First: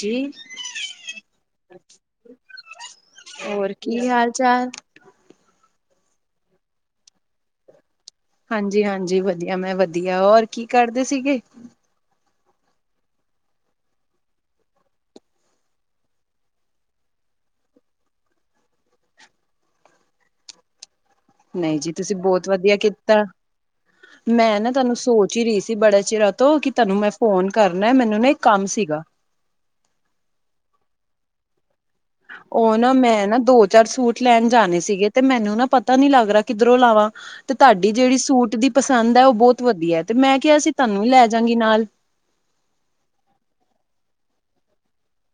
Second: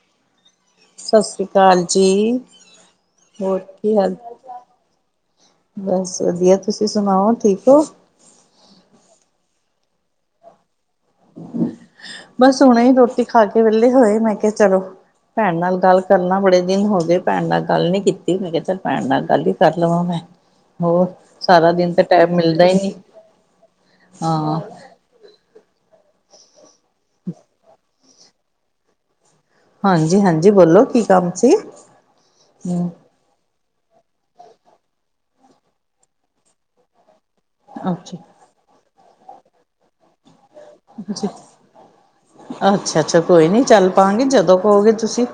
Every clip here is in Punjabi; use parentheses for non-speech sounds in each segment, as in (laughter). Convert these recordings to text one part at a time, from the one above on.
ਜੀ। ਸਤਿ ਸ੍ਰੀ ਅਕਾਲ ਜੀ। ਹੋਰ ਕੀ ਹਾਲ ਬਸ ਵਧੀਆ ਤੁਸੀ ਸੁਣਾਓ ਠੀਕ ਹੋ। ਹਾਂਜੀ- ਹਾਂਜੀ ਵਧੀਆ। ਮੈ ਵਧੀਆ ਹੋਰ ਕੀ ਕਰਦੇ ਸੀਗੇ। ਬਸ ਹੁਣੇ ਰੋਟੀ ਖਾ ਕੇ ਵਿਹਲੇ ਹੋਏ। ਮੈ ਕਿਹਾ ਚਲੋ। ਭੈਣ ਨਾਲ ਗੱਲ ਕਰਨਾ ਬੜੇ ਦਿਨ ਹੋ ਗਏ। ਭੈਣ ਨਾਲ ਗੱਲ ਨੀ ਕੀਤੀ ਮੈ ਕਿਹਾ ਚਲ ਭੈਣ ਨਾਲ ਗੱਲ ਹੀ ਕਰ ਲਵਾ ਮੈ। ਹੋਰ। ਨਹੀ ਜੀ ਤੁਸੀ ਬਹੁਤ ਮਿਲਦਾ ਹੀ ਵਧੀਆ ਨਹੀਂ, ਕੀਤਾ। ਮੈ ਹਾਂ। ਨਾ ਤੁਹਾਨੂੰ ਸੋਚ ਸੋਚ ਰੀ ਸੀ। ਬੜੇ ਚਿਰਾ ਤੋ ਕਿ ਤੁੈਨੂੰ ਮੈ ਫੋਨ ਕਰਨਾ ਮੈਨੂੰ ਨਾ ਇਕ ਕਮ ਸੀਗਾ। ਹਾਂਜੀ- ਹਾਂਜੀ ਬੋਲੋ ਕੀ ਕੰਮ ਸੀ। ਉਹ ਹਮ ਨਾ ਮੈਂ ਨਾ ਦੋ - ਚਾਰ ਸੂਟ। ਲੈਣ ਜਾਣੇ ਸੀਗੇ। ਤੇ ਮੈਨੂੰ ਨਾ ਪਤਾ ਨੀ ਲੱਗ ਰਿ ਕਿਧਰੋ ਲਾਵਾ। ਤੇ ਤੁਹਾਡੀ ਅੱਛਾ। ਜਿਹੜੀ ਸੂਟ ਦੀ ਪਸੰਦ ਹੈ। ਉਹ ਬਹੁਤ ਵਧੀਆ ਹੈ। ਤੇ ਮੈ ਕਿਹਾ ਸੀ ਤੁਹਾਨੂੰ ਵੀ ਲੈ ਜਾਗੀ ਨਾਲ ਅਛਾ- ਅਛਾ ਕੋਈ ਨਹੀ ਚੱਲ ਪਾਗੇ ਜਦੋ ਕਹੋਗੇ ਤੁਸੀ।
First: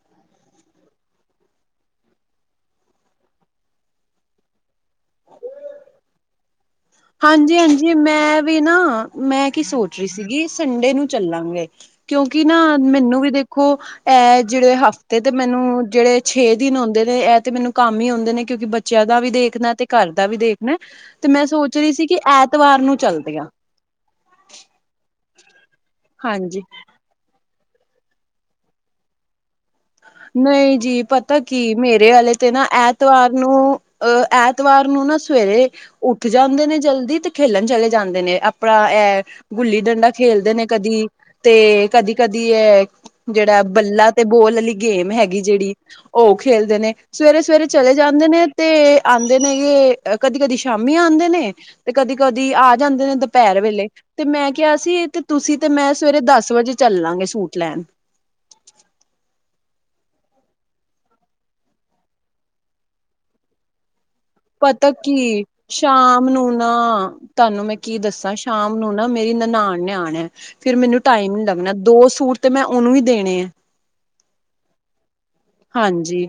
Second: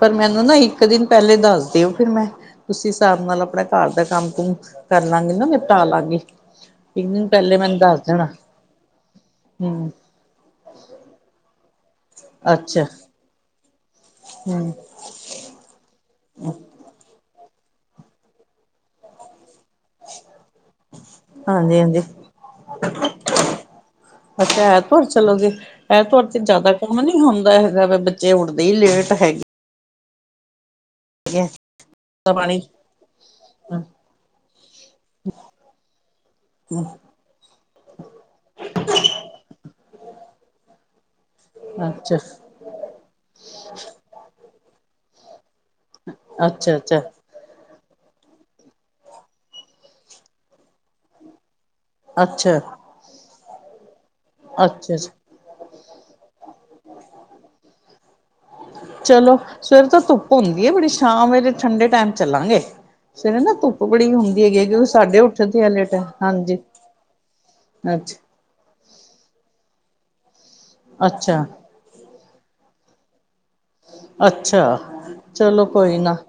ਪਰ ਮੈਨੂੰ ਨਾ ਇਕ ਦਿਨ ਪਹਿਲੇ ਦੱਸ ਦਿਓ। ਫਿਰ ਮੈ ਉਸੀ ਹਿਸਾਬ ਨਾਲ ਆਪਣੇ ਘਰ ਦਾ ਕਮ ਕੁਮ ਕਰ ਲਾਂਗੇ ਨਾ। ਨਿਪਟਾ ਲਾਗੇ। ਇਕ ਦਿਨ ਪਹਿਲੇ ਮੈਨੂੰ ਹਾਂਜੀ-ਹਾਂਜੀ ਦੱਸ ਦੇਣਾ। ਮੈਂ ਵੀ ਨਾ ਮੈਂ ਕੀ ਹੂੰ ਸੋਚ ਰਹੀ ਸੀਗੀ। ਸੰਡੇ ਨੂੰ ਚੱਲਾਂਗੇ। ਕਿਉਂਕਿ ਨਾ ਅੱਛਾ ਮੈਨੂੰ ਵੀ ਦੇਖੋ। ਇਹ ਹੂੰ ਜਿਹੜੇ ਹਫ਼ਤੇ ਤੇ ਮੈਨੂੰ ਜਿਹੜੇ ਛੇ ਦਿਨ ਆਉਂਦੇ ਨੇ ਇਹ ਤੇ ਮੈਨੂੰ ਕੰਮ ਹੀ ਆਉਂਦੇ ਨੇ। ਕਿਉਂਕਿ ਬੱਚਿਆਂ ਦਾ ਵੀ ਦੇਖਣਾ ਤੇ ਘਰ ਦਾ ਵੀ ਦੇਖਣਾ ਤੇ ਮੈਂ ਸੋਚ ਰਹੀ ਹਾਂਜੀ-ਹਾਂਜੀ। ਸੀ। ਕਿ ਐਤਵਾਰ ਨੂੰ ਚੱਲਦੇ ਆਂ। ਅੱਛਾ ਐਤਵਾਰ ਚਲੋ। ਜੇ ਐਤਵਾਰ ਤੇ ਹਾਂਜੀ। ਜ਼ਿਆਦਾ ਨੀ ਹੁੰਦਾ ਹੈਗਾ। ਵੀ ਬੱਚੇ ਉੱਡਦੇ ਹੀ ਲੇਟ ਹੈਗੇ। ਨਹੀਂ ਜੀ। ਪਤਾ ਕੀ ਮੇਰੇ ਵਾਲੇ ਤੇ ਪਾਣੀ ਨਾ ਐਤਵਾਰ ਨੂੰ ਅਹ। ਐਤਵਾਰ ਨੂੰ ਨਾ ਸਵੇਰੇ ਉਠ ਜਾਦੇ ਨੇ ਜਲਦੀ। ਤੇ ਖੇਲਣ ਚਲੇ ਜਾਦੇ ਨੇ ਆਪਣਾ ਇਹ ਗੁੱਲੀ ਡੰਡਾ ਖੇਲਦੇ ਨੇ। ਕਦੀ ਤੇ ਕਦੀ- ਕਦੀ ਇਹ ਜਿਹੜਾ ਬੱਲਾ ਤੇ ਬੋਲ ਵਾਲੀ ਗੇਮ ਹੈਗ। ਜਿਹੜੀ ਉਹ ਖੇਲਦੇ ਨੇ ਅੱਛਾ-ਅੱਛਾ-ਅੱਛਾ-ਅੱਛਾ-ਅੱਛਾ। ਸਵੇਰੇ- ਸਵੇਰੇ। ਚਲੇ ਜਾਂਦੇ ਨੇ। ਤੇ ਆਦੇਨੇ ਕਦੀ ਕਦੀ ਸ਼ਾਮੀ ਆਉਦੇ ਨੇ। ਤੇ ਕਦੀ ਕਦੀ ਆ ਜਾਂਦੇ ਨੇ। ਦੁਪਹਿਰ ਵੇਲੇ ਤੇ ਮੈ ਕਿਹਾ ਸੀ ਤੇ ਤੁਸੀ ਤੇ ਮੈਂ ਸਵੇਰੇ ਦਸ ਵਜੇ ਚਲ ਲਾਂਗੇ ਸੂਟ ਲੈਣ। ਚਲੋ। ਸਵੇਰ ਤੇ ਧੁੱਪ ਹੁੰਦੀ ਹੈ। ਬੜੀ ਸ਼ਾਮ ਵਰੇ ਠੰਡੇ ਟਾਈਮ ਚਲਾਂਗੇ। ਸਵੇਰੇ ਨਾ ਧੁੱਪ ਬੜੀ ਹੁੰਦੀ। ਪਤਾ ਸਾਡੇ ਕੀ ਉੱਠਦੇ ਆ ਲੇਟ ਸ਼ਾਮ ਹਾਂਜੀ। ਨੂੰ ਨਾ ਤੁਹਾਨੂੰ ਮੈ ਕੀ ਅੱਛਾ ਦਸਾ। ਸ਼ਾਮ ਨੂੰ ਨਾ ਮੇਰੀ ਨਨਾਨ ਨੇ ਆਣਿਆ। ਫੇਰ ਮੈਨੂੰ ਟਾਈਮ ਅੱਛਾ ਨੀ ਲੱਗਣਾ ਦੋ ਸੂਟ ਤੇ ਮੈ ਉਹਨੂੰ ਵੀ ਦੇਣੇ ਆ। ਅਛਾ ਚਲੋ ਕੋਈ ਨਾ- ਹਾਂਜੀ।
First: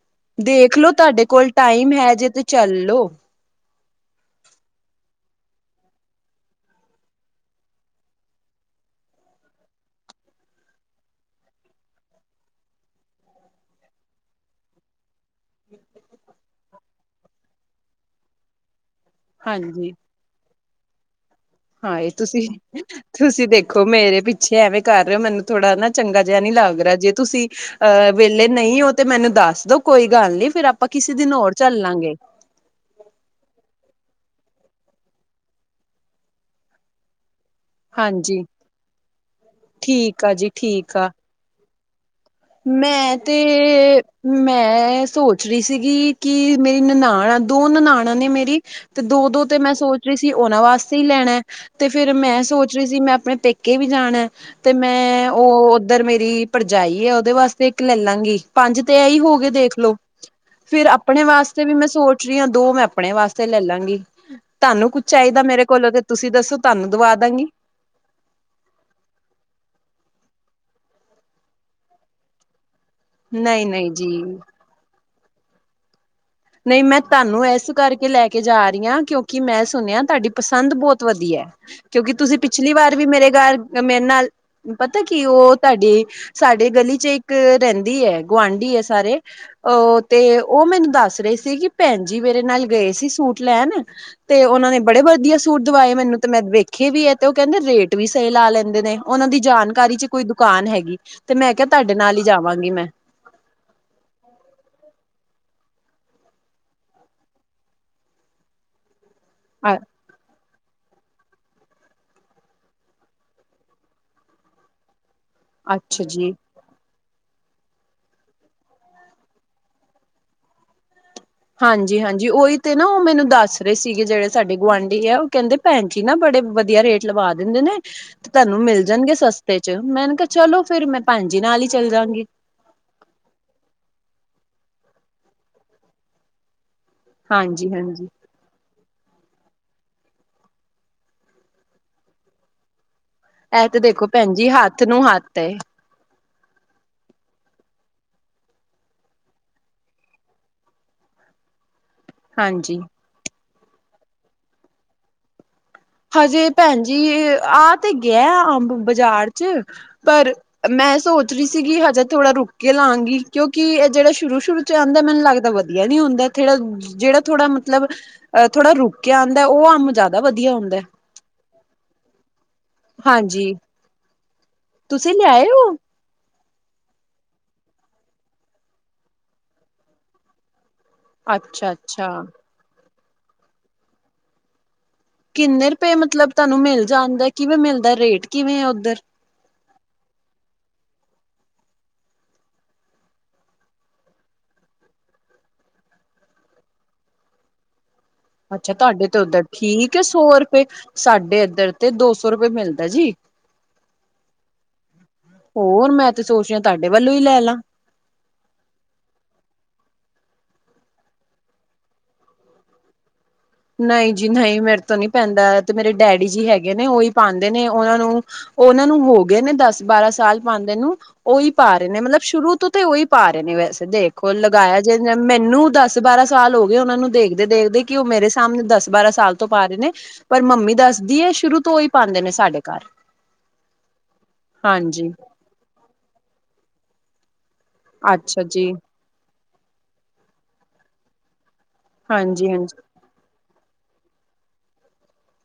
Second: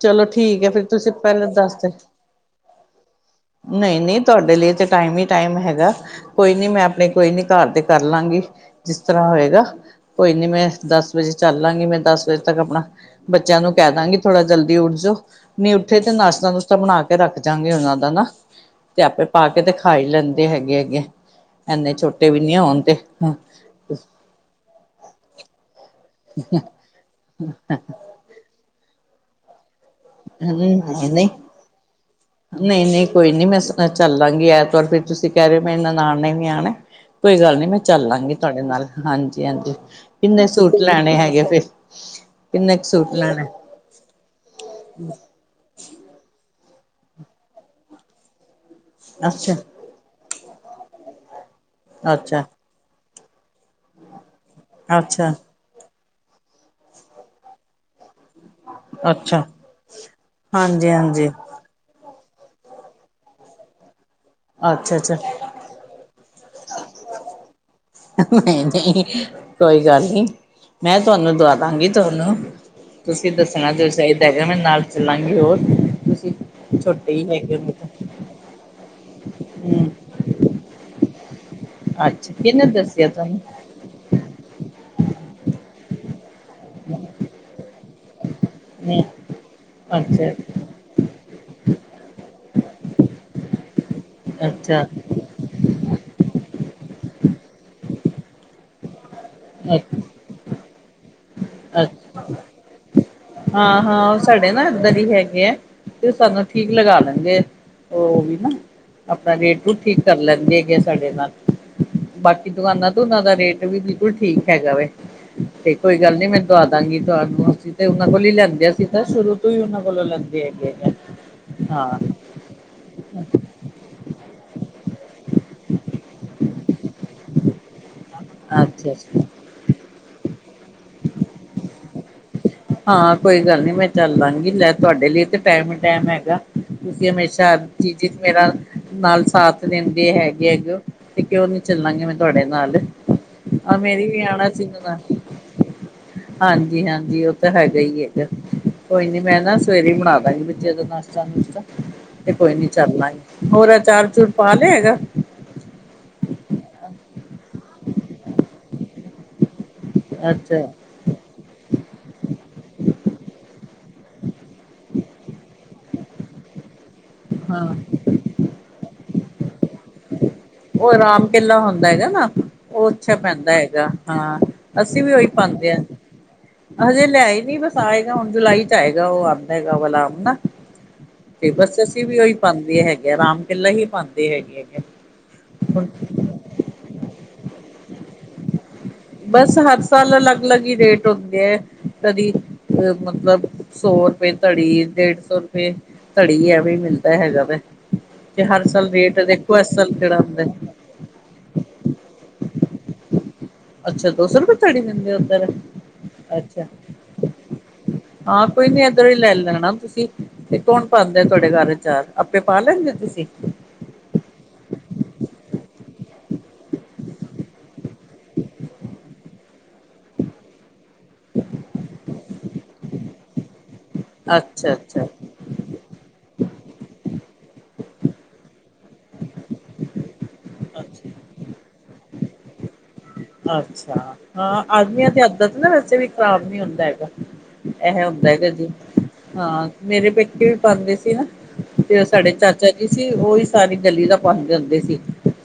ਚਲੋ ਠੀਕ ਹੈ। ਫਿਰ ਦੇਖਲੋ ਤੁਸੀ ਤੁਹਾਡੇ ਪਹਿਲਾਂ ਕੋਲ ਦੱਸਦੇ- ਟਾਈਮ ਹੈ ਜੇ ਤੇ ਚੱਲੋ ਨਹੀਂ ਨਹੀਂ ਤੁਹਾਡੇ ਲਈ ਤੇ ਟਾਈਮ ਹੀ ਟਾਈਮ ਹੈਗਾ। ਕੋਈ ਨੀ ਮੈਂ ਆਪਣੇ ਕੋਈ ਨੀ ਘਰ ਤੇ ਕਰ ਲਾਗੀ ਜਿਸ ਤਰ੍ਹਾਂ ਹੋਏਗਾ। ਕੋਈ ਨੀ ਮੈਂ ਦਸ ਵਜੇ ਚੱਲ ਲਾਂਗੀ ਮੈਂ ਦਸ ਵਜੇ ਤੱਕ ਆਪਣਾ ਬੱਚਿਆਂ ਨੂੰ ਕਹਿ ਦਾਂਗੀ ਥੋੜ੍ਹਾ ਜਲਦੀ। ਉਠਜੋ ਨਹੀਂ ਉੱਠੇ ਤੇ ਨਾਸ਼ਤਾ ਨੁਸ਼ਤਾ ਬਣਾ ਕੇ ਰੱਖ ਜਾਗੇ ਉਹਨਾਂ ਦਾ ਨਾ ਤੇ ਆਪੇ ਪਾ ਕੇ ਤੇ ਹਾਂਜੀ ਖਾ ਈ ਲੈਂਦੇ ਹੈਗੇ ਹੈਗੇ। ਇੰਨੇ ਹਾਂ ਇਹ ਛੋਟੇ ਤੁਸੀਂ ਵੀ ਨੀ ਹੋਣ ਤੇ ਤੁਸੀਂ ਦੇਖ ਮੇਰੇ ਪਿੱਛੇ ਐਵੇਂ ਕਰ ਰਹੇ ਹੋ ਮੈਨੂੰ ਥੋੜਾ ਨਾ ਚੰਗਾ ਜਿਹਾ ਨੀ ਲੱਗ ਰਿਹਾ ਜੇ ਤੁਸੀਂ ਅਹ ਵਿਹਲੇ ਨਹੀਂ ਉਹ ਤੇ ਮੈਨੂੰ ਦੱਸ ਦੋ ਕੋਈ ਗੱਲ ਨੀ ਫੇਰ ਆਪਾ ਨਹੀਂ ਕਿਸੇ ਨਹੀਂ। ਦਿਨ ਹੋਰ ਚੱਲਾਂਗੇ। ਨਹੀਂ ਨਹੀਂ ਕੋਈ ਨਹੀਂ ਮੈਂ ਚੱਲਾਂਗੀ ਐਤਵਾਰ ਫਿਰ ਤੁਸੀਂ ਕਹਿ ਰਹੇ ਹੋ ਮੈਂ ਇਹਨਾਂ ਨਨਾਣ ਨੇ ਵੀ ਆਉਣਾ। ਕੋਈ ਗੱਲ ਨੀ ਮੈਂ ਚੱਲਾਂਗੇ ਹਾਂਜੀ ਤੁਹਾਡੇ ਨਾਲ ਹਾਂਜੀ ਹਾਂਜੀ ਠੀਕ ਆ ਕਿੰਨੇ ਜੀ ਸੂਟ ਠੀਕ ਆ ਲੈਣੇ ਹੈਗੇ ਫਿਰ ਕਿੰਨੇ ਕੁ ਸੂਟ ਮੈਂ ਤੇ ਲੈਣੇ ਮੈਂ ਸੋਚ ਰਹੀ ਸੀਗੀ ਕਿ ਮੇਰੀ ਨਨਾਣ ਦੋ ਨਨਾਣਾਂ ਨੇ ਮੇਰੀ ਤੇ ਦੋ ਦੋ ਅੱਛਾ ਤੇ ਮੈਂ ਸੋਚ ਰਹੀ ਸੀ ਉਹਨਾਂ ਵਾਸਤੇ ਹੀ ਲੈਣਾ ਤੇ ਫਿਰ ਮੈਂ ਅੱਛਾ। ਸੋਚ ਸੀ ਮੈਂ ਆਪਣੇ ਪੇਕੇ ਵੀ ਜਾਣਾ ਤੇ ਮੈਂ ਅੱਛਾ ਉਹ ਉੱਧਰ ਮੇਰੀ ਭਰਜਾਈ ਹੈ ਉਹਦੇ ਵਾਸਤੇ ਇੱਕ ਲੈ ਲਾਂਗੀ ਪੰਜ ਤੇ ਐਹੀ ਹੋ ਅੱਛਾ ਗਏ ਦੇਖਲੋ ਫਿਰ ਹਾਂਜੀ ਆਪਣੇ ਹਾਂਜੀ। ਵਾਸਤੇ ਫ਼ਿਰ ਵੀ ਮੈਂ ਸੋਚ ਰਹੀ ਹਾਂ ਦੋ ਮੈਂ ਆਪਣੇ ਵਾਸਤੇ ਲੈ ਲਾਂਗੀ ਤੁਹਾਨੂੰ ਅੱਛਾ ਕੁੱਝ ਅੱਛਾ ਚਾਹੀਦਾ ਮੇਰੇ ਕੋਲੋਂ ਤੁਸੀਂ ਦੱਸੋ ਤੁਹਾਨੂੰ ਦਵਾ ਦਾਂਗੀ। ਨਹੀਂ ਨਹੀਂ ਕੋਈ ਗੱਲ ਨੀ। ਮੈਂ ਤੁਹਾਨੂੰ ਦਵਾਦਾਗੀ ਤੁਹਾਨੂੰ ਤੁਸੀਂ ਨਹੀਂ ਦੱਸਣਾ ਜੋ ਨਹੀਂ ਜੀ ਚਾਹੀਦਾ ਹੈਗਾ ਮੇਰੇ ਨਾਲ। ਚੱਲਾਂਗੇ ਹੋਰ, ਤੁਸੀਂ ਨਹੀਂ ਮੈਂ ਛੋਟੇ ਹੀ ਤੁਹਾਨੂੰ ਹੈਗੇ ਇਸ ਹੋ ਤਾਂ। ਕਰਕੇ ਇਹ ਲੈ ਕੇ ਜਾ ਰਹੀ ਹਾਂ ਕਿਉਂਕਿ ਮੈਂ ਹੂੰ ਸੁਣਿਆ ਤੁਹਾਡੀ ਪਸੰਦ ਬਹੁਤ ਵਧੀਆ ਹੈ। ਕਿਉਂਕਿ ਅੱਛਾ ਤੁਸੀਂ ਕਿਹਨੇ ਪਿਛਲੀ ਵਾਰ ਵੀ ਦੱਸਿਆ ਮੇਰੇ ਤੁਹਾਨੂੰ ਘਰ ਮੇਰੇ ਨਾਲ ਪਤਾ ਕੀ ਉਹ ਤੁਹਾਡੀ ਸਾਡੀ ਗਲ਼ੀ ਚ ਇੱਕ ਰਹਿੰਦੀ ਹੈ। ਗੁਆਂਢੀ ਹੈ ਨਹੀਂ ਸਾਰੇ ਉਹ ਅੱਛਾ ਤੇ ਉਹ ਮੈਨੂੰ ਦੱਸ ਰਹੇ ਸੀ ਕਿ ਭੈਣ ਜੀ ਮੇਰੇ ਨਾਲ ਗਏ ਸੀ ਸੂਟ ਲੈਣ ਤੇ ਉਹਨਾਂ ਨੇ ਅੱਛਾ ਬੜੇ ਵਧੀਆ ਸੂਟ ਦਵਾਏ ਮੈਨੂੰ ਤੇ ਮੈਂ ਵੇਖੇ ਵੀ ਹੈ ਤੇ ਉਹ ਕਹਿੰਦੇ ਰੇਟ ਵੀ ਸਹੀ ਲਾ ਲੈਂਦੇ ਨੇ ਉਹਨਾਂ ਦੀ ਜਾਣਕਾਰੀ ਚ ਕੋਈ ਦੁਕਾਨ ਹੈਗੀ ਤੇ ਮੈਂ ਕਿਹਾ ਅੱਛਾ ਤੁਹਾਡੇ ਨਾਲ ਹੀ ਜਾਵਾਂਗੀ ਮੈਂ। ਹਾਂ ਹਾਂ ਉਹ ਸਾਡੇ ਨਾ ਇੱਧਰ ਹੀ ਹੈਗੇ ਆ ਤੇ ਉਹ ਸਾਨੂੰ ਠੀਕ ਲਗਾ ਲੈਂਦੇ ਉਹ ਵੀ ਨਾ ਆਪਣਾ ਰੇਟ ਨੂੰ ਠੀਕ ਕਰ ਲੈਣਗੇ ਹੈਗੇ ਸਾਡੇ ਨਾਲ ਬਾਕੀ ਦੁਕਾਨਾਂ ਤੋਂ ਉਹਨਾਂ ਦਾ ਰੇਟ ਵੀ ਬਿਲਕੁਲ ਠੀਕ ਹੈਗਾ ਵੇ ਤੇ ਕੋਈ ਅੱਛਾ ਗੱਲ ਨੀ ਜੀ ਮੈਂ ਦਵਾ ਦਾਂਗੀ ਤੁਹਾਨੂੰ ਤੇ ਉਹਨਾਂ ਕੋਲ ਹੀ ਲੈਂਦੇ ਸੀ ਤਾਂ ਸ਼ੁਰੂ ਤੋਂ ਹੀ ਉਹਨਾਂ ਕੋਲੋਂ ਲੈਂਦੇ ਹੈਗੇ ਹੈ। ਹਾਂਜੀ ਹਾਂਜੀ ਉਹੀ ਤੇ ਨਾ ਉਹ ਮੈਨੂੰ ਦੱਸ ਰਹੇ ਸੀਗੇ ਜਿਹੜੇ ਸਾਡੇ ਗੁਆਂਢੀ ਆ ਉਹ ਕਹਿੰਦੇ ਭੈਣ ਜੀ ਨਾ ਬੜੇ ਵਧੀਆ ਰੇਟ ਦਵਾ ਦਿੰਦੇ ਨੇ ਤੇ ਤੁਹਾਨੂੰ ਮਿਲ ਅੱਛਾ ਜਾਣਗੇ ਅੱਛਾ ਸਸਤੇ ਚ ਮੈਂ ਕਿਹਾ ਚੱਲੋ ਫਿਰ ਮੈਂ ਭੈਣਜੀ ਨਾਲ ਹੀ ਚੱਲ ਜਾਂਗੀ। ਹਾਂ ਕੋਈ ਗੱਲ ਨੀ ਮੈਂ ਚੱਲ ਲਾਂਗੀ ਲੈ ਤੁਹਾਡੇ ਲਈ ਤੇ ਟਾਈਮ ਹੀ ਟਾਈਮ ਹੈਗਾ। ਤੁਸੀਂ ਹਮੇਸ਼ਾ ਹਰ ਹਾਂਜੀ-ਹਾਂਜੀ ਚੀਜ਼ ਮੇਰਾ ਨਾਲ ਸਾਥ ਦਿੰਦੇ ਹੈਗੇ। ਤੇ ਕਿਉਂ ਨਹੀਂ ਚੱਲਾਂਗੀ ਮੈਂ ਤੁਹਾਡੇ ਨਾਲ। ਇਹ ਆ ਤੇ ਮੇਰੀ ਦੇਖੋ ਵੀ ਭੈਣ ਆਉਣਾ ਜੀ ਸੀ ਹੱਥ ਨਨਾਣ ਨੂੰ ਨੇ ਹੱਥ ਏ ਹਾਂਜੀ ਹਾਂਜੀ। ਤਾਂ ਹੈਗਾ ਹੀ ਹੈਗਾ ਕੋਈ ਨੀ ਮੈਂ ਨਾ ਸਵੇਰੇ ਬਣਾ ਦਾਂਗੀ ਬੱਚੇ ਦਾ ਨਾਸ਼ਤਾ ਨੁਸ਼ਤਾ। ਤੇ ਕੋਈ ਨੀ ਹਾਂਜੀ ਚੱਲ ਲਾ ਗੇ ਹੋਰ ਅਚਾਰ ਅਚੂਰ ਪਾ ਲਿਆ ਹੈਗਾ। ਹਜੇ ਭੈਣ ਜੀ ਆਹ ਤੇ ਗਿਆ ਅੰਬ ਬਾਜ਼ਾਰ ਪਰ ਅੱਛਾ ਮੈਂ ਸੋਚ ਰਹੀ ਹੀ ਸੀਗੀ ਹਜੇ ਥੋੜ੍ਹਾ ਰੁਕ ਕੇ ਲਵਾਂਗੀ ਕਿਉਂਕਿ ਇਹ ਜਿਹੜਾ ਸ਼ੁਰੂ ਸ਼ੁਰੂ ਚ ਆਉਂਦਾ ਮੈਨੂੰ ਲੱਗਦਾ ਵਧੀਆ ਨਹੀਂ ਹੁੰਦਾ। ਥੋੜਾ ਜਿਹੜਾ ਥੋੜਾ ਹਾਂ ਮਤਲਬ ਥੋੜਾ ਰੁਕ ਕੇ ਆਉਂਦਾ ਉਹ ਅੰਬ ਜਿਆਦਾ ਵਧੀਆ ਹੁੰਦਾ। ਉਹ ਰਾਮ ਕੇਲਾ ਹੁੰਦਾ ਹੈਗਾ ਨਾ ਉਹ ਅੱਛਾ ਪੈਂਦਾ ਹਾਂਜੀ, ਹੈਗਾ ਹਾਂ। ਅਸੀਂ ਵੀ ਤੁਸੀਂ ਉਹੀ ਲਿਆਏ ਪਾਉਂਦੇ ਹੋ? ਹਾਂ। ਹਜੇ ਲਿਆਏ ਨੀ ਬਸ ਆਏਗਾ ਹੁਣ ਜੁਲਾਈ ਚ ਆਏਗਾ ਉਹ ਆਉਂਦਾ ਹੈਗਾ ਅੰਬ ਨਾ। ਤੇ ਬਸ ਅਸੀਂ ਅੱਛਾ-ਅੱਛਾ, ਵੀ ਉਹੀ ਪਾਉਂਦੇ ਹੈਗੇ ਆ ਰਾਮ ਕੇਲਾ ਹੀ ਪਾਉਂਦੇ ਹੈਗੇ ਹੈਗੇ। ਕਿੰਨੇ ਹੁਣ ਰੁਪਏ ਮਤਲਬ ਤੁਹਾਨੂੰ ਮਿਲ ਜਾਣਦਾ ਕਿਵੇਂ ਮਿਲਦਾ ਰੇਟ ਕਿਵੇਂ ਹੈ ਉੱਧਰ। ਬਸ ਹਰ ਸਾਲ ਅਲੱਗ ਅਲੱਗ ਹੀ ਰੇਟ ਹੁੰਦੇ ਹੈ ਕਦੀ ਮਤਲਬ ਸੌ ਰੁਪਏ ਧੜੀ ਡੇਢ ਸੌ ਰੁਪਏ ਧੜੀ ਐਵੇ ਮਿਲਦਾ ਹੈਗਾ ਵੈ। ਅੱਛਾ ਤੁਹਾਡੇ ਤੇ ਉੱਧਰ ਠੀਕ ਹੈ ਸੌ ਰੁਪਏ ਸਾਡੇ ਇੱਧਰ ਤੇ ਦੋ ਸੌ ਰੁਪਏ ਮਿਲਦਾ ਜੀ। ਅੱਛਾ ਦੋ ਸੌ ਰੁਪਏ ਧੜੀ ਦਿੰਦੇ ਉੱਧਰ ਹੋਰ ਮੈਂ ਤੇ ਸੋਚ ਰਿਹਾ ਅੱਛਾ ਤੁਹਾਡੇ ਵੱਲੋਂ ਹੀ ਲੈ ਲਾ। ਹਾਂ ਕੋਈ ਨੀ ਇੱਧਰ ਹੀ ਲੈ ਲੈਣਾ ਤੁਸੀਂ। ਤੇ ਕੌਣ ਪਾਉਂਦੇ ਆ ਤੁਹਾਡੇ ਘਰ ਚਾਰ ਆਪੇ ਪਾ ਲੈਂਦੇ ਤੁਸੀਂ। ਨਹੀਂ ਜੀ ਨਹੀਂ ਮੇਰੇ ਤੋਂ ਨਹੀਂ ਪੈਂਦਾ ਤੇ ਮੇਰੇ ਡੈਡੀ ਜੀ ਹੈਗੇ ਨੇ ਉਹੀ ਪਾਉਂਦੇ ਨੇ ਉਹਨਾਂ ਨੂੰ ਹੋ ਗਏ ਨੇ ਦਸ ਬਾਰਾਂ ਸਾਲ ਪਾਉਂਦੇ ਨੂੰ। ਉਹੀ ਪਾ ਰਹੇ ਨੇ ਮਤਲਬ ਸ਼ੁਰੂ ਤੋਂ ਤੇ ਉਹੀ ਪਾ ਰਹੇ ਨੇ ਵੈਸੇ ਦੇਖੋ ਅੱਛਾ ਲਗਾਇਆ ਜੇ ਅੱਛਾ ਮੈਨੂੰ ਦੱਸ ਬਾਰਾ ਸਾਲ ਹੋ ਗਏ ਉਹਨਾਂ ਨੂੰ ਦੇਖਦੇ ਦੇਖਦੇ ਕਿ ਉਹ ਮੇਰੇ ਸਾਹਮਣੇ ਦੱਸ ਬਾਰਾਂ ਸਾਲ ਤੋਂ ਪਾ ਰਹੇ ਨੇ ਪਰ ਮੰਮੀ ਅੱਛਾ ਦੱਸਦੀ ਹੈ ਸ਼ੁਰੂ ਤੋਂ ਹੀ ਪਾਉਂਦੇ ਨੇ ਸਾਡੇ ਘਰ ਅੱਛਾ ਹਾਂ ਆਦਮੀਆਂ ਹਾਂਜੀ ਦੀ ਹੱਥ ਦਾ ਨਾ ਵੈਸੇ ਵੀ ਖ਼ਰਾਬ ਨੀ ਹੁੰਦਾ ਹੈਗਾ। ਇਹ ਹੁੰਦਾ ਹੈਗਾ ਜੀ ਹਾਂ ਮੇਰੇ ਪੇਕੇ ਵੀ ਪਾਉਂਦੇ ਸੀ ਨਾ। ਤੇ ਸਾਡੇ ਹਾਂਜੀ ਚਾਚਾ ਹਾਂਜੀ ਜੀ ਸੀ ਉਹੀ ਸਾਰੀ ਗਲੀ ਦਾ ਪਾਂਦੇ ਹੁੰਦੇ ਸੀ।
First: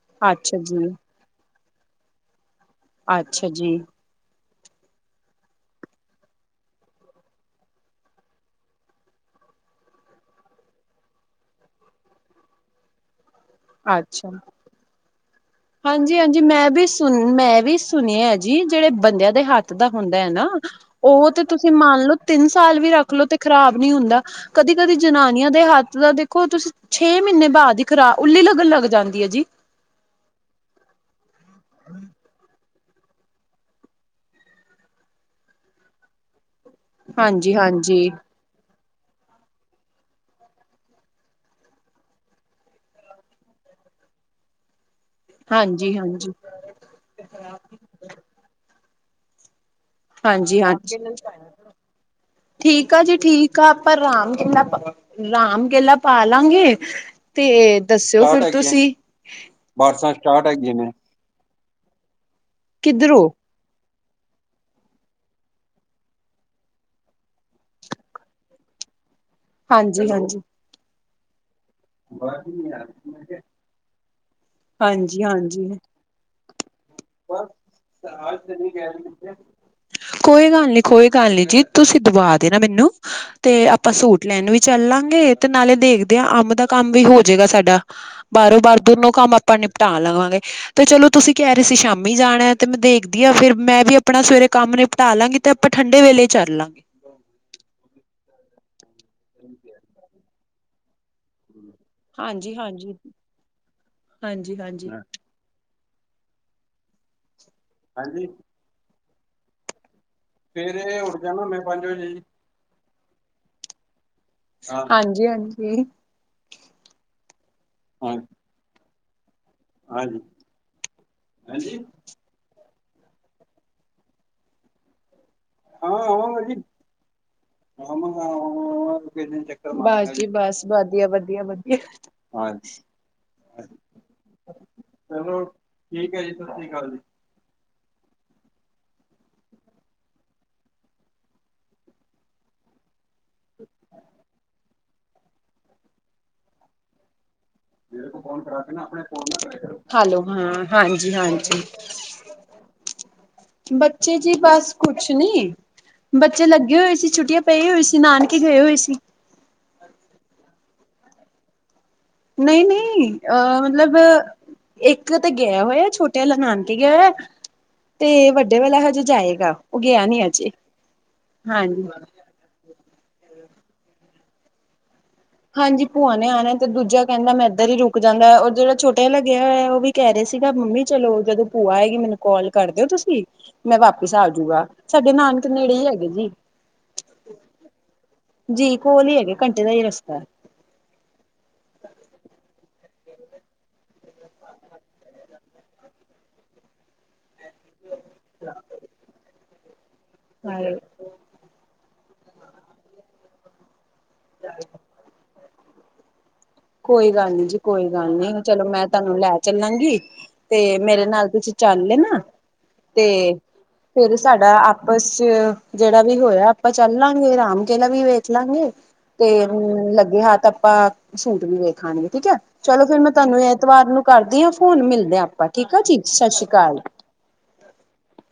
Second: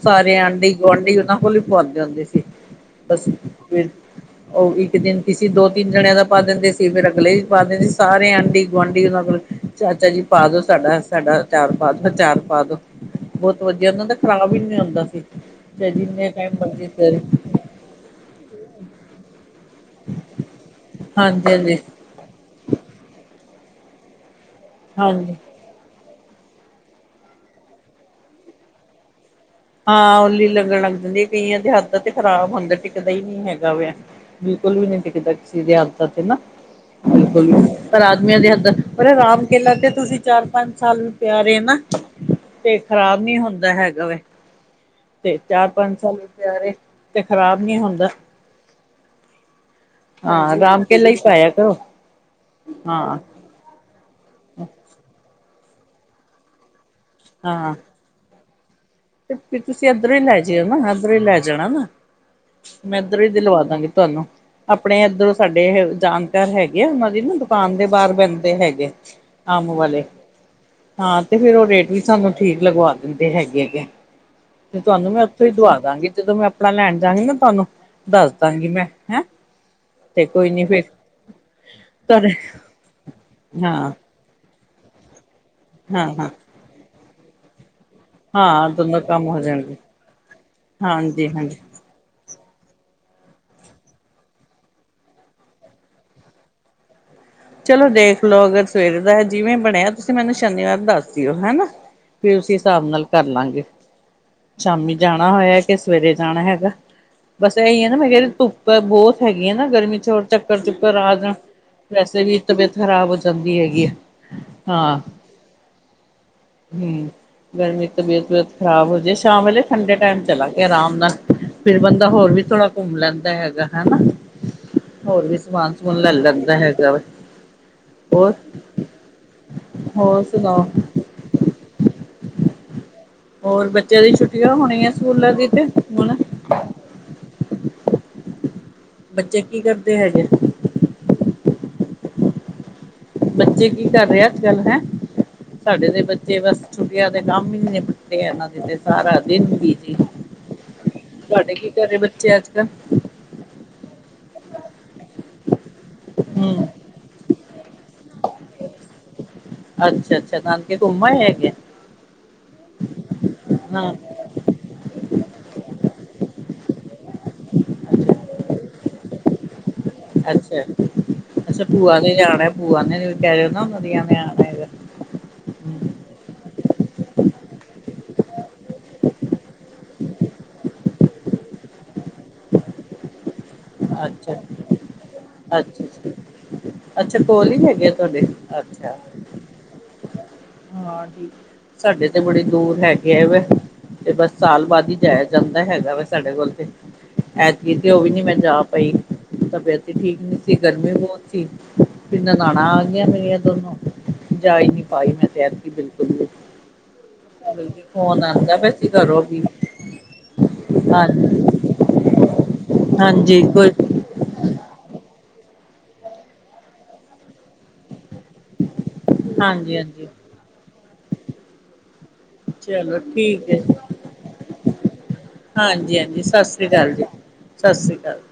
ਸਾਰੇ ਅੱਛਾ ਆਂਢੀ ਜੀ ਗੁਆਂਢੀ ਉਹਨਾਂ ਕੋਲ ਹੀ ਪਾਉਂਦੇ ਹੁੰਦੇ ਸੀ ਬਸ ਅੱਛਾ ਜੀ ਫਿਰ। ਉਹ ਇੱਕ ਦਿਨ ਕਿਸੇ ਦੋ ਤਿੰਨ ਜਣਿਆਂ ਦਾ ਪਾ ਦਿੰਦੇ ਸੀ ਫਿਰ ਅਗਲੇ ਵੀ ਪਾ ਦਿੰਦੇ ਸੀ ਸਾਰੇ ਆਂਢੀ ਗੁਆਂਢੀ ਉਹਨਾਂ ਕੋਲ ਚਾਚਾ ਜੀ ਪਾਦੋ ਸਾਡਾ ਸਾਡਾ ਚਾਰ ਪਾ ਦੋ ਚਾਰ ਪਾ ਦੋ। ਬਹੁਤ ਵਧੀਆ ਓਹਨਾ ਦਾ ਖ਼ਰਾਬ ਹੀ ਨੀ ਹੁੰਦਾ ਸੀ। ਚਾਹੇ ਹਾਂਜੀ ਜਿੰਨੇ ਹਾਂਜੀ ਟਾਈਮ ਮੈਂ ਵੀ ਮਰਜ਼ੀ ਸੁਣ ਸਵੇਰੇ ਮੈਂ ਵੀ ਸੁਣਿਆ ਜੀ ਜਿਹੜੇ ਬੰਦਿਆਂ ਦੇ ਹੱਥ ਦਾ ਹੁੰਦਾ ਹੈ ਨਾ ਉਹ ਤੇ ਹਾਂਜੀ ਤੁਸੀਂ ਹਾਂਜੀ ਮੰਨ ਲੋੋ ਤਿੰਨ ਸਾਲ ਵੀ ਰੱਖਲੋ ਤੇ ਖ਼ਰਾਬ ਨੀ ਹੁੰਦਾ। ਕਦੀ ਕਦੀ ਹਾਂਜੀ ਜਨਾਨੀਆਂ ਦੇ ਹੱਥ ਦਾ ਦੇਖੋ ਤੁਸੀਂ ਛੇ ਮਹੀਨੇ ਬਾਅਦ ਹੀ ਖਰਾਬ ਉੱਲੀ ਲੱਗਣ ਲੱਗ ਜਾਂਦੀ ਹੈ ਜੀ। ਹਾਂ ਉੱਲੀ ਲੰਗਣ ਲੱਗ ਜਾਂਦੀ ਹੈ ਕਈਆਂ ਦੇ ਹੱਥ ਤੇ ਖਰਾਬ ਹੁੰਦਾ। ਦਾ ਹੀ ਨਹੀਂ ਹੈਗਾ ਵ ਬਿਲਕੁਲ ਵੀ ਨੀ ਟਿਕਦਾ ਕਿਸੇ ਦੇ ਹੱਥ ਤੇ ਨਾ। ਬਿਲਕੁਲ ਪਰ ਹਾਂਜੀ-ਹਾਂਜੀ ਆਦਮੀਆਂ ਦੇ ਹੱਥ ਦਾ ਪਰ ਰਾਮ ਕੇਲਾ ਤੇ ਤੁਸੀਂ ਚਾਰ ਪੰਜ ਸਾਲ ਵੀ ਪਿਆ ਰਹੇ ਨਾ ਤੇ ਖ਼ਰਾਬ ਨੀ ਹੁੰਦਾ ਹੈਗਾ ਵੈ। ਤੇ ਚਾਰ ਪੰਜ ਸਾਲ ਹਾਂਜੀ-ਹਾਂਜੀ ਪਿਆ ਰਹੇ ਤੇ ਖ਼ਰਾਬ ਨੀ ਹੁੰਦਾ। ਹਾਂਜੀ ਹਾਂ ਰਾਮ ਕੇਲਾ ਹੀ ਪਾਇਆ ਕਰੋ ਠੀਕ ਆ ਜੀ ਹਾਂ ਠੀਕ। ਇੱਕ ਆਪਾਂ ਰਾਮ ਕਿਲਾ ਰਾਮ ਕੇਲਾ ਪਾ ਲਾਂਗੇ। ਹਾਂ ਤੇ ਦੱਸਿਓ ਫਿਰ ਤੁਸੀਂ। ਤੇ ਫਿਰ ਤੁਸੀਂ ਇੱਧਰੋਂ ਹੀ ਲੈ ਜਾਉ ਨਾ ਇੱਧਰ ਹੀ ਲੈ ਜਾਣਾ ਨਾ ਮੈਂ ਇੱਧਰ ਹੀ ਕਿੱਧਰੋਂ ਦਿਲਵਾ ਦਾਂਗੀ ਤੁਹਾਨੂੰ। ਆਪਣੇ ਇੱਧਰੋਂ ਸਾਡੇ ਜਾਣਕਾਰ ਹੈਗੇ ਆ ਉਹਨਾਂ ਦੀ ਨਾ ਦੁਕਾਨ ਦੇ ਬਾਹਰ ਬਹਿੰਦੇ ਹੈਗੇ ਨੇ। ਅੰਬ ਵਾਲੇ ਹਾਂਜੀ-ਹਾਂਜੀ ਹਾਂ ਤੇ ਫਿਰ ਉਹ ਰੇਟ ਵੀ ਸਾਨੂੰ ਠੀਕ ਲਗਵਾ ਦਿੰਦੇ ਹੈਗੇ। ਤੇ ਤੁਹਾਨੂੰ ਮੈਂ ਉੱਥੋਂ ਹੀ ਹਾਂਜੀ-ਹਾਂਜੀ ਦਵਾ ਦਾਂਗੀ ਜਦੋਂ ਮੈਂ ਆਪਣਾ ਲੈਣ ਜਾਵਾਂਗੀ ਨਾ ਤੁਹਾਨੂੰ ਦੱਸ ਦਾਂਗੀ ਮੈਂ ਹੈਂ (inaudible) ਕੋਈ ਗੱਲ ਨੀ ਕੋਈ ਗੱਲ ਨੀ ਜੀ ਤੁੂੰਸੀਂ ਤੁਹਾਡੇ ਦਵਾ ਦੇ ਨਾ ਮੈਨੂੰ ਤੇ ਹਾਂ ਆਪਾਂ ਸੂਟ ਲੈਣ ਵੀ ਚੱਲ ਲਾਂਗੇ ਤੇ ਨਾਲੇ ਹਾਂ ਦੇਖਦੇ ਆ ਹਾਂ ਅੰਬ ਦਾ ਕੰਮ ਵੀ ਹੋ ਜਾਏਗਾ ਸਾਡਾ। ਬਾਹਰੋਂ ਹਾਂ ਬਾਰ ਦੋਨੋਂ ਦੋਨੋ ਕੰਮ ਹੋ ਆਪਾਂ ਜਾਣਗੇ ਨਿਪਟਾ ਲਵਾਂਗੇ ਤੇ ਚਲੋ ਹਾਂਜੀ ਤੁਸੀਂ ਕਹਿ ਹਾਂਜੀ ਰਹੇ ਸੀ ਸ਼ਾਮੀ ਜਾਣਾ ਐ। ਤੇ ਮੈਂ ਦੇਖਦੀ ਹਾਂ ਫਿਰ ਮੈਂ ਵੀ ਆਪਣਾ ਸਵੇਰੇ ਕੰਮ ਨਿਪਟਾ ਲਾਂਗੀ ਤੇ ਆਪਾਂ ਠੰਡੇ ਵੇਲੇ ਚੱਲਾਗੇ। ਚਲੋ ਦੇਖ ਲਓ ਅਗਰ ਸਵੇਰੇ ਦਾ ਜਿਵੇਂ ਬਣਿਆ ਤੁਸੀਂ ਮੈਨੂੰ ਸ਼ਨੀਵਾਰ ਦੱਸ ਦਿਓ ਹਨਾ। ਫਿਰ ਉਸੇ ਹਾਂਜੀ ਹਿਸਾਬ ਹਾਂਜੀ ਨਾਲ ਕਰ ਲਾਂਗੇ ਹਾਂਜੀ ਹਾਂਜੀ ਸ਼ਾਮੀ ਜਾਣਾ ਹੋਇਆ ਕਿ ਸਵੇਰੇ ਜਾਣਾ ਹੈਗਾ ਬਸ ਇਹੀ ਹੈ ਨਾ ਮੈਂ ਕਿਹਾ ਧੁੱਪ ਬੋਤ ਹੈਗੀਆਂ ਨਾ ਗਰਮੀ ਚ ਹੋਰ ਚੱਕਰ-ਚੁੱਕਰ ਆ ਜਾਣ ਪੰਜ ਵਜੇ ਈ ਇਹਦੀ ਤਬੀਅਤ ਖਰਾਬ ਹੋ ਜਾਂਦੀ ਹੈਗੀ ਐ। ਹਾਂ ਹਾਂਜੀ ਹਾਂਜੀ ਹੂੰ ਗਰਮੀ ਚ ਤਬੀਅਤ ਖਰਾਬ ਹੋਜੇ ਸ਼ਾਮ ਵੇਲੇ ਠੰਡੇ ਟੈਮ ਚਲਾਗੇ ਆਰਾਮ ਨਾਲ ਫਿਰ ਬੰਦਾ ਹੋਰ ਵੀ ਥੋੜਾ। ਘੁੰਮ ਲੈਂਦਾ ਹੈਗਾ ਹਨਾ ਹੋਰ ਵੀ ਸਮਾਨ-ਸਮੂਨ ਲੈ ਲੈਂਦਾ ਹੈਗਾ ਵੈ। (unintelligible) ਬਸ ਹੋਰ ਜੀ ਬਸ ਸੁਣਾਓ। ਵਧੀਆ-ਵਧੀਆ-ਵਧੀਆ। ਹੋਰ ਬੱਚਿਆਂ ਦੀਆਂ ਛੁੱਟੀਆਂ ਹੋ ਰਿਆਂ ਹੈ। ਸਕੂਲਾਂ ਵਿੱਚ ਹੁਣ ਬੱਚੇ ਕੀ ਕਰਦੇ ਹੈਗੇੇ? ਬੱਚੇ ਕੀ ਕਰ ਰਹੇ ਅੱਜ-ਕੱਲ੍ਹ ਹੈਂ। ਸਾਡੇ ਤੇ ਬੱਚੇ ਬਸ ਛੁੱਟੀਆਂ ਦੇ ਕੰਮ ਹੀ ਇੰਨੇ ਦਿੱਤੇ ਇਹਨਾਂ ਦੇ ਤੇ ਸਾਰਾ ਦਿਨ ਬੀਜੀ ਹੈਲੋ ਹਾਂ ਹਾਂਜੀ ਤੁਹਾਡੇ ਹਾਂਜੀ ਕੀ ਘੱਰੇ ਬੱਚੇ ਅੱਜ-ਕੱਲ੍ਹ। ਬੱਚੇ ਜੀ ਬਸ ਕੁੱਛ ਨੀ ਬੱਚੇ ਹੂੰ, ਲੱਗੇ ਹੋਏ ਸੀ ਛੁੱਟੀਆਂ ਪਏ ਹੋਏ ਸੀ ਨਾਨਕੇ ਗਏ ਹੋਏ ਸੀ। ਅੱਛਾ-ਅੱਛਾ ਨਾਨਕੇ ਘੁੰਮ ਆਏ ਹੈਗੇ। ਨਹੀਂ-ਨਹੀਂ ਅ ਹਾਂ, ਮਤਲਬ ਇੱਕ ਤੇ ਗਿਆ ਹੋਇਆ ਛੋਟੇ ਵਾਲਾ ਨਾਨਕੇ ਗਿਆ ਹੋਇਆ ਤੇ ਵੱਡੇ ਵਾਲਾ ਹਜੇ ਜਾਏਗਾ। ਉਹ ਗਿਆ ਨੀ ਅਜੇ ਅੱਛਾ-ਅੱਛਾ ਹਾਂਜੀ ਭੂਆ ਨੇ ਆਣਾ ਭੂਆ ਨੇ ਕਿਹਾ ਰਹੇ ਹੋ ਨਾ ਰਨਾ ਕੁੜੀਆਂ ਨੇ ਆਣਾ। (unintelligible) ਹਾਂਜੀ ਭੂਆ ਨੇ ਆਣਾ ਤੇ ਦੂਜਾ ਕਹਿੰਦਾ ਮੈਂ ਇਧਰ ਹੀ ਰੁਕ ਜਾਣਾ ਔਰ ਜਿਹੜਾ ਛੋਟੇ ਵਾਲਾ ਗਿਆ ਹੋਇਆ ਉਹ ਵੀ ਕਹਿ ਰਹੇ ਸੀਗਾ ਮੰਮੀ ਚਲੋ ਉਂਦਰ ਭੂਆ ਆਏਗੀ ਮੈਨੂੰ ਕਾੱਲ ਕਰ ਦਿਓ ਤੁਸੀਂ। ਮੈਂ ਵਾਪਿਸ ਅੱਛਾ, ਆਜੂਂਗਾ ਸਾਡੇ ਨਾਨਕੇ ਨੇੜੇ ਹੀ ਹੈਗੇ ਅੱਛਾ-ਅੱਛਾ। ਅੱਛਾ ਨੇ। ਅੱਛਾ, ਕੋਲ ਹੀ ਹੈਗੇ ਆ ਤੁਹਾਡੇ ਜੀ ਅੱਛਾ, ਕੋਲ ਹੀ ਹੈਗੇ ਘੰਟੇ ਦਾ ਹੀ ਰਸਤਾ। ਹਾਂ ਠੀਕ ਸਾਡੇ ਤੇ ਬੜੇ ਦੂਰ ਹੈ। ਗਿਆ ਵਾ ਤੇ ਬਸ ਸਾਲ ਬਾਅਦ ਹੀ ਜਾਇਆ ਜਾਂਦਾ ਹੈਗਾ ਵਾ ਸਾਡੇ ਕੋਲ ਤੇ ਐਤਕੀ ਤੇ ਉਹ ਵੀ ਨੀ ਮੈਂ ਜਾ ਪਾਈ ਤਬੀਅਤ ਹੀ ਠੀਕ ਨੀ ਸੀ। ਹੈ। ਗਰਮੀ ਬਹੁਤ ਸੀ। ਫੇਰ ਨਨਾਣਾਂ ਆ ਗਈਆਂ ਮੇਰੀਆਂ ਦੋਨੋਂ ਜਾ ਹੀ ਨੀ ਪਾਈ ਮੈਂ ਤੇ ਐਤਕੀ ਬਿਲਕੁੱਲ ਵੀ। ਕੋਈ ਗੱਲ ਨੀ ਬਲਕਿ ਜੀ-ਕੋਈ ਗੱਲ ਫੋਨ ਨੀ ਆਉਂਦਾ ਚਲੋ ਪਿਆ ਮੈਂ ਸੀ ਤੁਹਾਨੂੰ ਘਰੋਂ ਲੈ ਵੀ ਚੱਲਾਂਗੀ। ਤੇ ਮੇਰੇ ਨਾਲ ਹਾਂਜੀ ਤੁਸੀਂ ਚੱਲ ਲੈਣਾ। ਤੇ ਹਾਂਜੀ ਕੋਈ ਫੇਰ ਸਾਡਾ ਆਪਸ ਚ ਜਿਹੜਾ ਵੀ ਹੋਇਆ ਆਪਾਂ ਚੱਲਾਂਗੇ ਰਾਮ ਕਿਲਾ ਵੀ ਵੇਖ ਦੇਖ ਲਾਂਗੇ ਤੇ ਹਾਂਜੀ ਹਮ ਹਾਂਜੀ ਲੱਗੇ ਹੱਥ ਤਾਂ ਆਪਾਂ ਸੂਟ ਵੀ ਵੇਖਾਂਗੇ ਠੀਕ ਹੈ। ਚਲੋ ਫੇਰ ਮੈਂ ਤੁਹਾਨੂੰ ਠੀਕ ਹੈ ਐਤਵਾਰ ਨੂੰ ਕਰਦੀ ਹਾਂ ਫੋਨ ਮਿਲਦੇ ਹਾਂ ਆਪਾਂ ਠੀਕ ਆ ਹਾਂਜੀ ਜੀ ਹਾਂਜੀ ਸਤਿ ਸ਼੍ਰੀ ਸ੍ਰੀ ਅਕਾਲ। ਜੀ ਸਤਿ ਸ਼੍ਰੀ ਅਕਾਲ।